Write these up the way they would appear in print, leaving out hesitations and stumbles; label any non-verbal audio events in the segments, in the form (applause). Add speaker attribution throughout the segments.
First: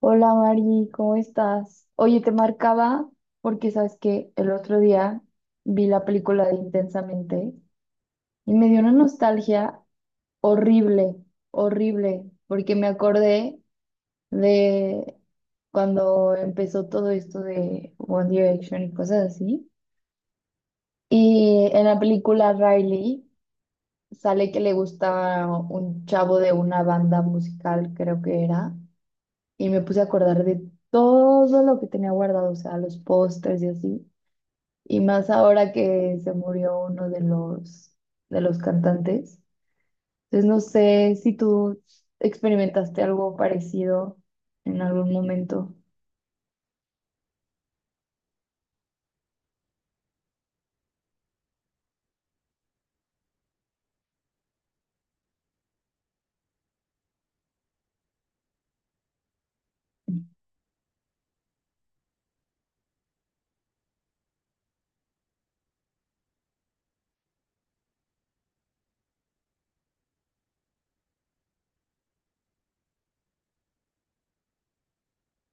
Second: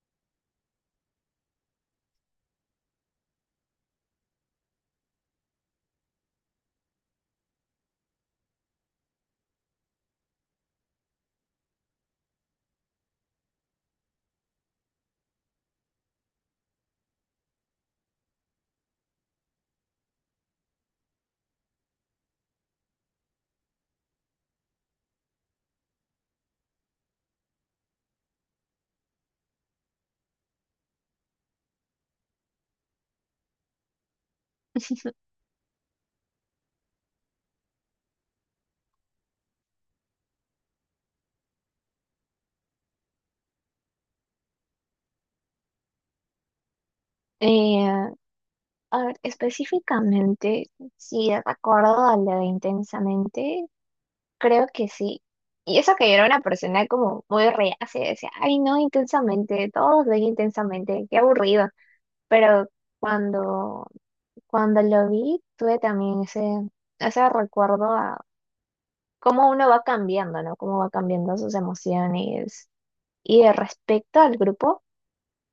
Speaker 1: Hola Mari, ¿cómo estás? Oye, te marcaba porque sabes que el otro día vi la película de Intensamente y me dio una nostalgia horrible, horrible, porque me acordé de cuando empezó todo esto de One Direction y cosas así. Y en la película Riley sale que le gustaba un chavo de una banda musical, creo que era. Y me puse a acordar de todo lo que tenía guardado, o sea, los pósters y así. Y más ahora que se murió uno de los, cantantes. Entonces no sé si tú experimentaste algo parecido en algún momento.
Speaker 2: Eh, a ver, específicamente, si recuerdo a lo de intensamente, creo que sí. Y eso que yo era una persona como muy reacia, decía, ay no, intensamente, todos ven intensamente, qué aburrido. Pero cuando, cuando lo vi, tuve también ese recuerdo a cómo uno va cambiando, ¿no? Cómo va cambiando sus emociones. Y de respecto al grupo.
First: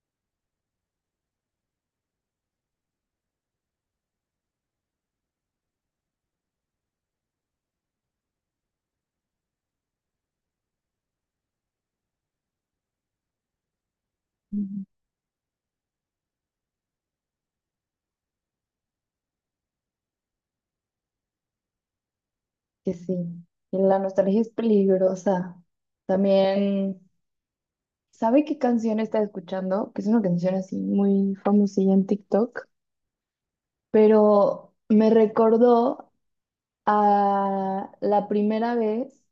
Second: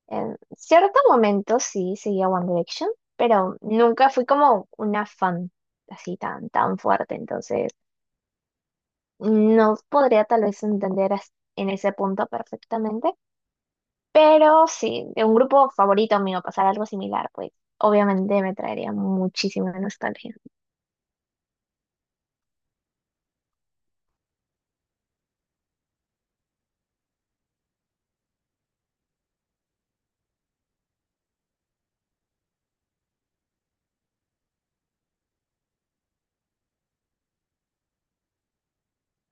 Speaker 2: En cierto momento sí seguía One Direction, pero nunca fui como una fan así tan, tan fuerte, entonces no podría tal vez entender en ese punto perfectamente, pero
Speaker 1: Ujú.
Speaker 2: sí, de un grupo favorito mío pasar algo similar, pues obviamente me traería muchísima nostalgia.
Speaker 1: Que sí. Y la nostalgia es peligrosa. También, ¿sabe qué canción está escuchando? Que es una canción así muy famosilla en TikTok, pero me recordó a la primera vez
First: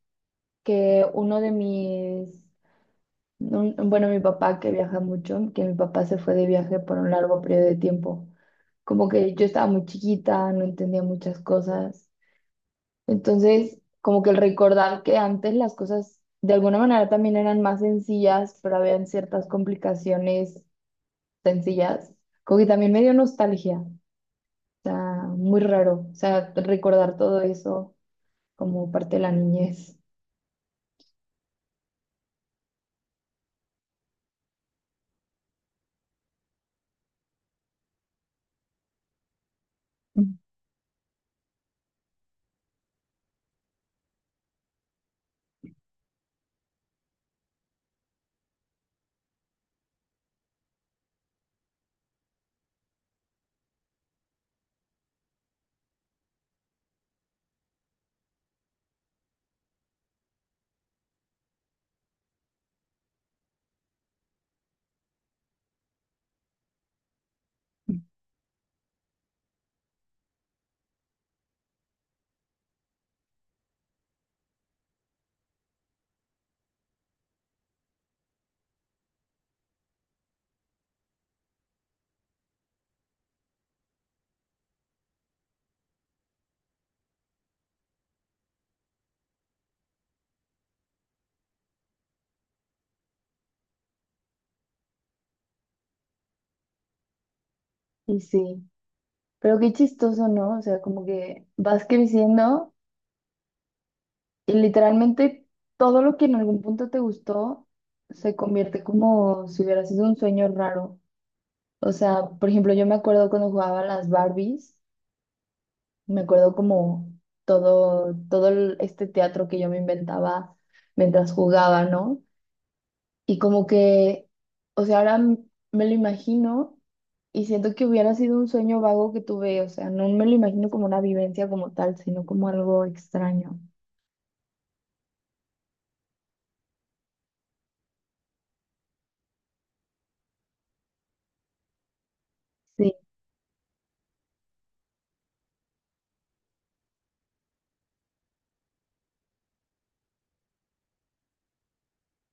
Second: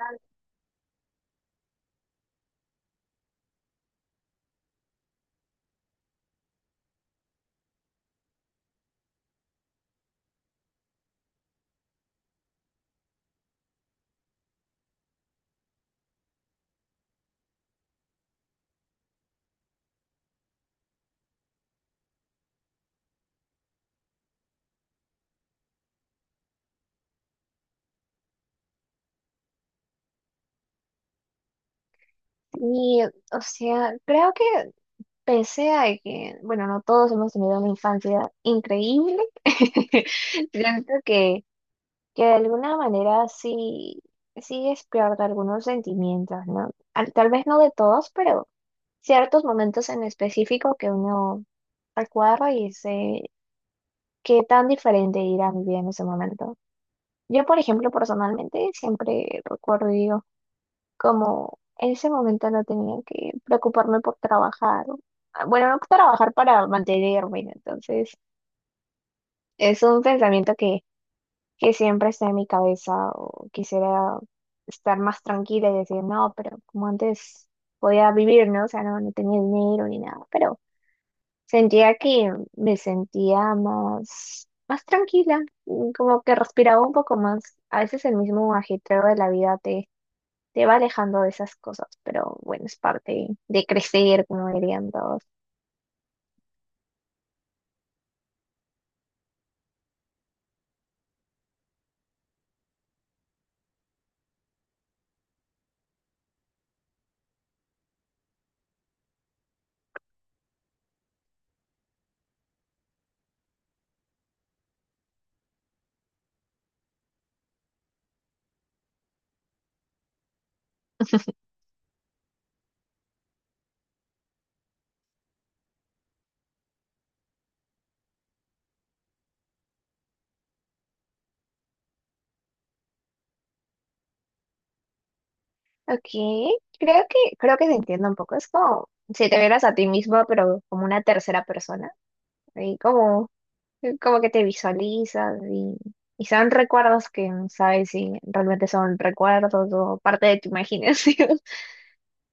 Speaker 1: que uno de mis, un- bueno, mi papá que viaja mucho, que mi papá se fue de viaje por un largo periodo de tiempo. Como que yo estaba muy chiquita, no entendía muchas cosas. Entonces, como que el recordar que antes las cosas de alguna manera también eran más sencillas, pero habían ciertas complicaciones sencillas, como que también me dio nostalgia. O sea, muy raro. O sea, recordar todo eso como parte de la niñez.
Speaker 2: Y, o sea, creo que pese a que, bueno, no todos hemos tenido una infancia increíble, (laughs) siento que de alguna manera sí, sí despierta algunos sentimientos, ¿no? Tal vez no de todos, pero ciertos momentos en específico que uno recuerda y dice qué tan diferente era mi vida en ese momento. Yo, por ejemplo, personalmente siempre recuerdo y digo, como en ese momento no tenía que preocuparme por trabajar. Ah, bueno, no trabajar para mantenerme, ¿no? Entonces es un pensamiento que siempre está en mi cabeza o quisiera estar más tranquila y decir, no, pero como antes podía vivir, ¿no? O sea, no, no tenía dinero ni nada, pero sentía que me sentía más, más tranquila, como que respiraba un poco más. A veces el mismo ajetreo de la vida, te va alejando de esas cosas, pero bueno, es parte de crecer, como dirían todos.
Speaker 1: Y sí, pero qué chistoso, ¿no? O sea, como que vas creciendo y literalmente todo lo que en algún punto te gustó se convierte como si hubiera sido un sueño raro. O sea, por ejemplo, yo me acuerdo cuando jugaba a las Barbies, me acuerdo como todo este teatro que yo me inventaba mientras jugaba, ¿no? Y como que, o sea, ahora me lo imagino y siento que hubiera sido un sueño vago que tuve, o sea, no me lo imagino como una vivencia como tal, sino como algo extraño.
Speaker 2: Ok, creo creo que se entiende un poco. Es como si te vieras a ti mismo, pero como una tercera persona. Y
Speaker 1: Sí,
Speaker 2: como. Como que te visualizas y son recuerdos que no sabes si realmente son recuerdos o parte de tu imaginación. (laughs)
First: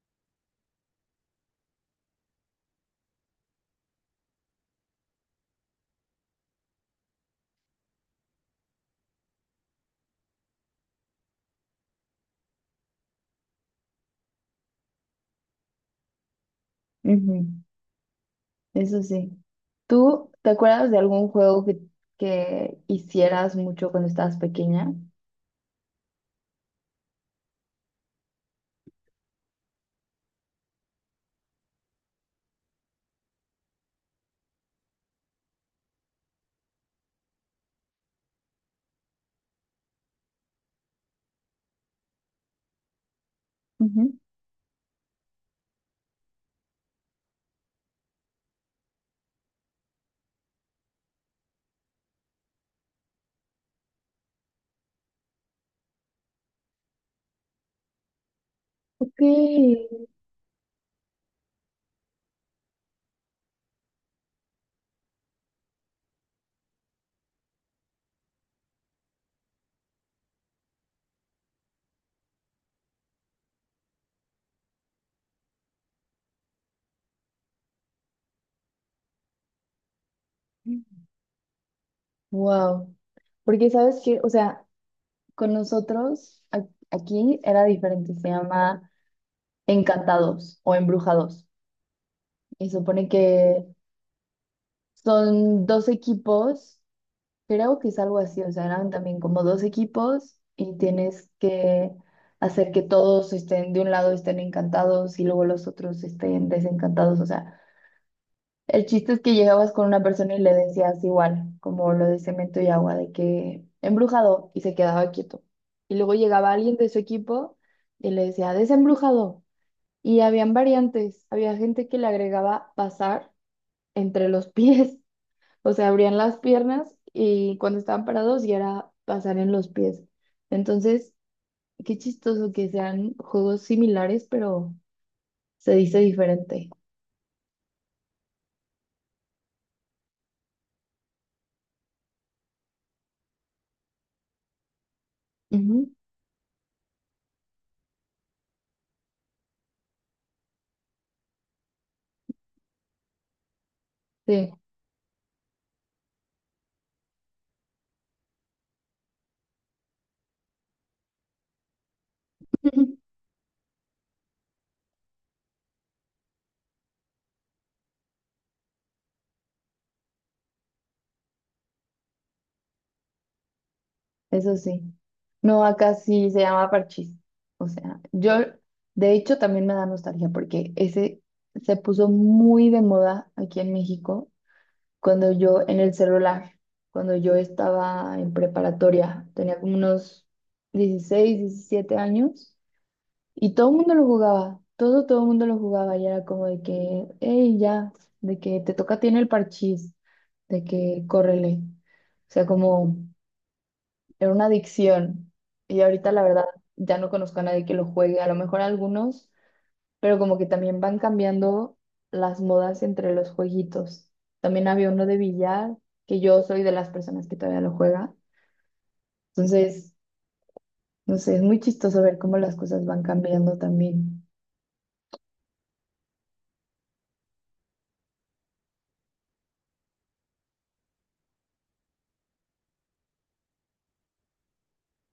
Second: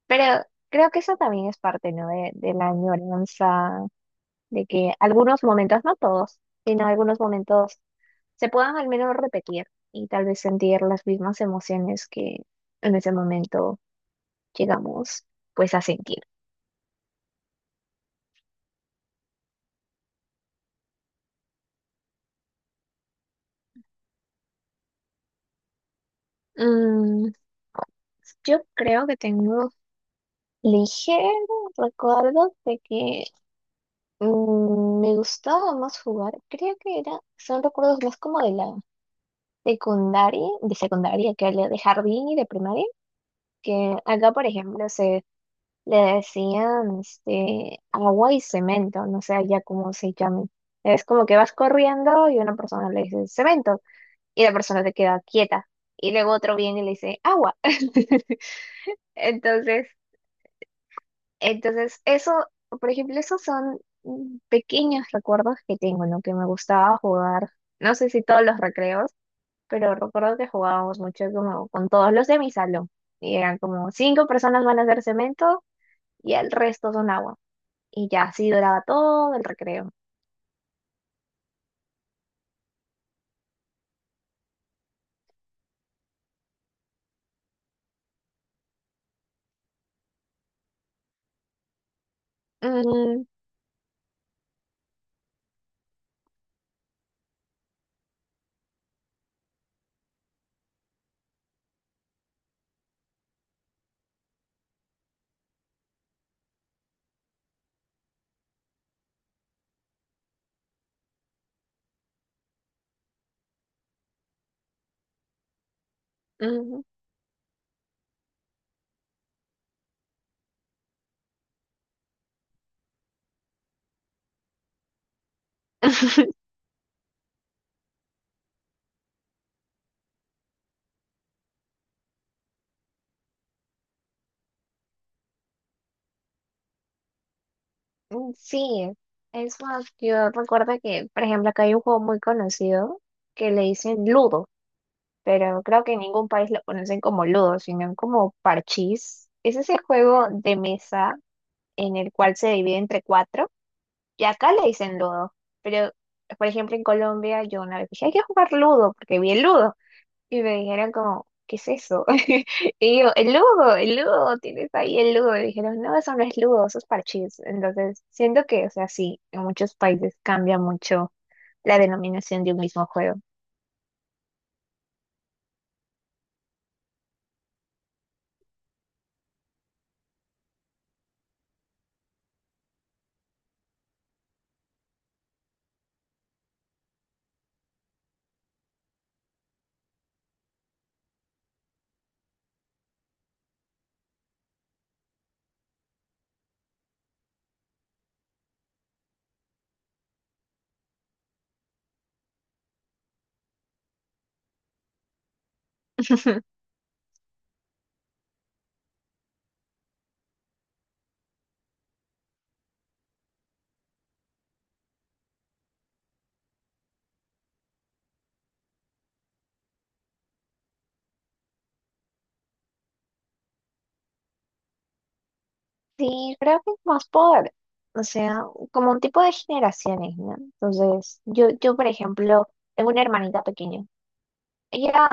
Speaker 2: Pero creo que eso también es parte, ¿no? De la añoranza, de que algunos momentos, no todos, sino algunos momentos se puedan al menos repetir y tal vez sentir las mismas emociones que en ese momento llegamos pues a sentir.
Speaker 1: ujú. Eso sí. ¿Tú te acuerdas de algún juego que hicieras mucho cuando estabas pequeña?
Speaker 2: Mm, yo creo que tengo ligeros recuerdos de que me gustaba más jugar, creo que era, son recuerdos más como de la secundaria, de secundaria, que había de jardín y de primaria, que
Speaker 1: Ujú.
Speaker 2: acá, por ejemplo, se le decían agua y cemento, no sé ya cómo se llamen. Es como que vas corriendo y una persona le dice cemento y la persona te queda quieta y luego otro viene y le dice agua. (laughs)
Speaker 1: Ok.
Speaker 2: Entonces, Entonces, eso, por ejemplo, esos son pequeños recuerdos que tengo, ¿no? Que me gustaba jugar, no sé si todos los recreos, pero recuerdo que jugábamos mucho como con todos los de mi salón. Y eran como cinco personas van a hacer cemento y el resto son agua. Y ya así duraba todo el recreo.
Speaker 1: Wow. Porque sabes que, o sea, con nosotros aquí era diferente, se llama Encantados o Embrujados. Y supone
Speaker 2: Mm.
Speaker 1: que son dos equipos, creo que es algo así, o sea, eran también como dos equipos y tienes que hacer que todos estén de un lado estén encantados y luego los otros estén desencantados, o sea, el chiste es que llegabas con una persona y le decías igual, como lo de cemento y agua, de que embrujado y se quedaba quieto. Y luego llegaba alguien
Speaker 2: Mm.
Speaker 1: de su equipo y le decía desembrujado. Y habían variantes, había gente que le agregaba pasar entre los (laughs) pies. O sea, abrían las
Speaker 2: (laughs)
Speaker 1: piernas y cuando estaban parados ya era pasar en los pies. Entonces, qué chistoso que sean juegos similares, pero se dice diferente.
Speaker 2: Sí, es más, yo recuerdo que, por ejemplo, acá hay un juego muy conocido que le dicen ludo, pero creo
Speaker 1: Ujú.
Speaker 2: que en ningún país lo conocen como ludo, sino como parchís. Es ese juego de mesa en el cual se divide entre cuatro, y
Speaker 1: Sí,
Speaker 2: acá le dicen ludo, pero por ejemplo en Colombia yo una vez dije, hay que jugar ludo, porque vi el ludo, y me dijeron como, ¿qué es eso? (laughs) Y yo,
Speaker 1: (laughs)
Speaker 2: el ludo, tienes ahí el ludo, y dijeron, no, eso no es ludo, eso es parchís. Entonces, siento que, o sea, sí, en muchos países cambia mucho la denominación de un mismo juego.
Speaker 1: eso sí. No, acá sí se llama parchís. O sea, yo, de hecho, también me da nostalgia porque ese se puso muy de moda aquí en México cuando yo en el celular, cuando yo estaba en preparatoria, tenía como unos 16 17 años y todo el mundo lo jugaba, todo el mundo lo jugaba y era como de que, hey, ya, de que te toca tiene el parchís, de que córrele. O sea, como era una adicción y ahorita la
Speaker 2: (laughs)
Speaker 1: verdad ya no conozco a nadie que lo juegue, a lo mejor algunos pero como que también van cambiando las modas entre los jueguitos. También había uno de billar, que yo soy de las personas que todavía lo juega. Entonces, no sé, es muy chistoso ver cómo las cosas van cambiando también.
Speaker 2: Sí, creo que es más por, o sea, como un tipo de generaciones, ¿no? Entonces, yo, por ejemplo, tengo una hermanita pequeña. Ella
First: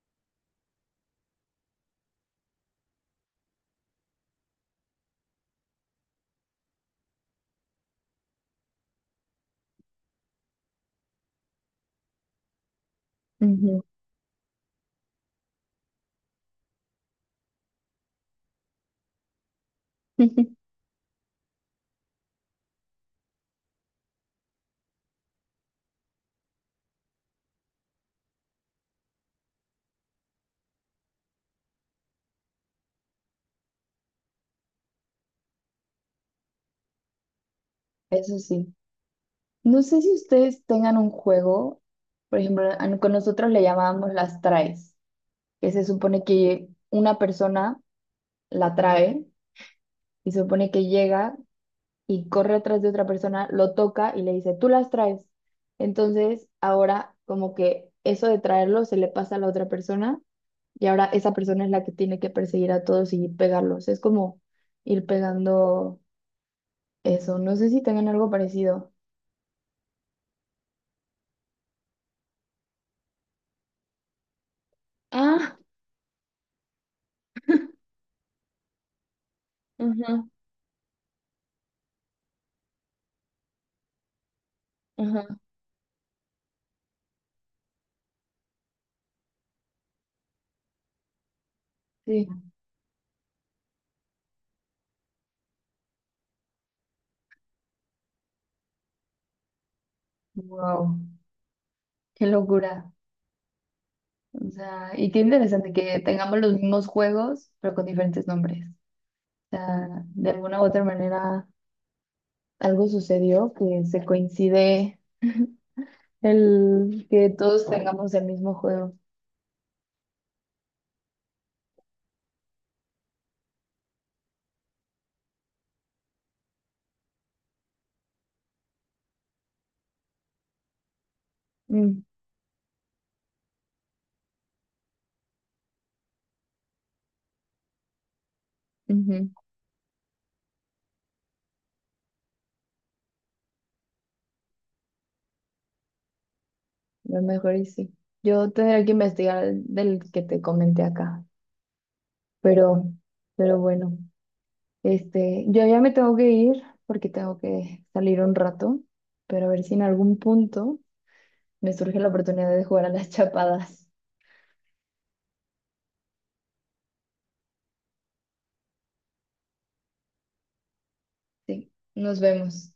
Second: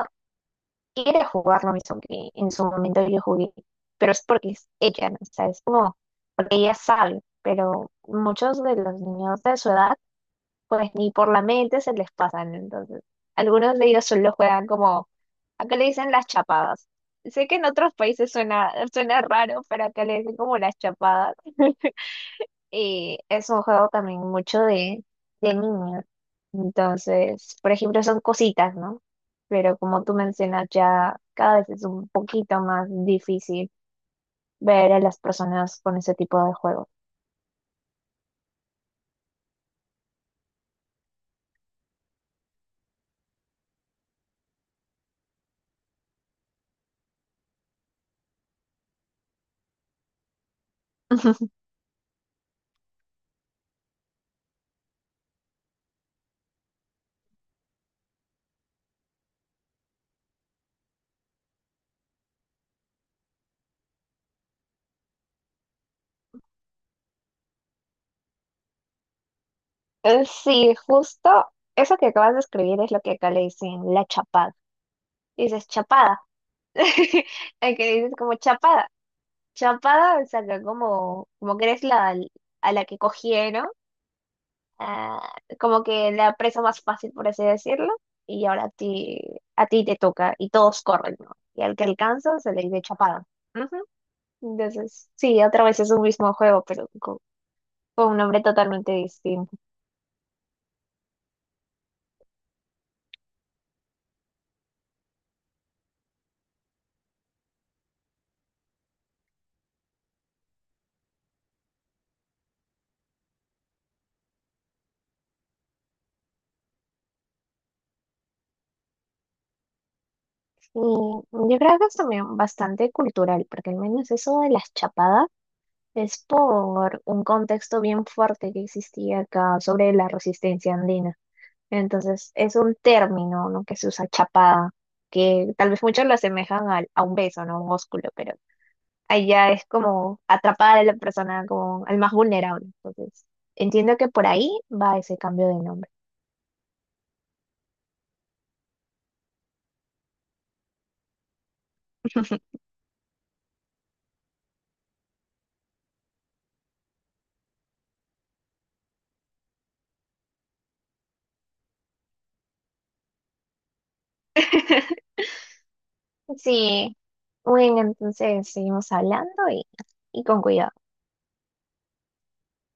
Speaker 2: quiere jugar lo mismo que en su momento yo jugué, pero es porque es ella, ¿no? O sea, es como, porque ella sabe, pero muchos de los niños de su edad, pues ni por la mente se les pasan. Entonces, algunos
Speaker 1: Ujú.
Speaker 2: de ellos solo juegan como, acá le dicen las chapadas. Sé que en otros países suena, suena raro, pero acá le dicen como
Speaker 1: (laughs)
Speaker 2: las chapadas. (laughs) Y es un juego también mucho de niños. Entonces, por ejemplo, son cositas, ¿no? Pero como tú mencionas, ya cada vez es un poquito más difícil ver a las personas con ese tipo de juegos.
Speaker 1: Eso sí. No sé si ustedes tengan un juego, por ejemplo, a no- con nosotros le llamábamos las traes, que se supone que una persona la trae y se supone que llega
Speaker 2: (laughs)
Speaker 1: y corre atrás de otra persona, lo toca y le dice, tú las traes. Entonces, ahora como que eso de traerlo se le pasa a la otra persona y ahora esa persona es la que tiene que perseguir a todos y pegarlos. Es como ir pegando eso. No sé si tengan algo parecido.
Speaker 2: Sí, justo eso que acabas de escribir es lo que acá le dicen la chapada.
Speaker 1: Ah,
Speaker 2: Dices chapada. (laughs) El que dices como chapada. Chapada, o
Speaker 1: ajá,
Speaker 2: sea, que como, como que eres la, a la que cogieron ah,
Speaker 1: ajá,
Speaker 2: como que la presa más fácil, por así decirlo, y ahora a ti te toca y todos corren, ¿no? Y al que alcanza
Speaker 1: sí.
Speaker 2: se le dice chapada. Ujú. Entonces, sí, otra vez es un mismo juego, pero con un nombre totalmente distinto.
Speaker 1: Wow, qué locura. O sea, y qué interesante que tengamos los mismos juegos, pero con diferentes nombres. O sea, de alguna u otra manera algo sucedió que se coincide, el que todos tengamos el mismo juego.
Speaker 2: Y yo creo que es también bastante cultural, porque al menos eso de las chapadas es por un contexto bien fuerte que existía acá sobre la resistencia andina.
Speaker 1: Mm,
Speaker 2: Entonces, es un término, ¿no? Que se usa chapada, que tal vez muchos lo asemejan a un beso, ¿no? Un ósculo, pero
Speaker 1: ujú.
Speaker 2: allá es como atrapada de la persona, como al más vulnerable. Entonces, entiendo que por ahí va ese cambio de nombre.
Speaker 1: Lo mejor y sí. Yo tendré que investigar del que te comenté acá. Pero, pero bueno, yo ya me tengo que ir porque tengo que salir un rato. Pero a ver si en algún punto me surge la oportunidad de jugar a las (laughs) chapadas.
Speaker 2: (laughs) Sí, bueno, entonces seguimos hablando y con cuidado.
Speaker 1: Sí, nos vemos.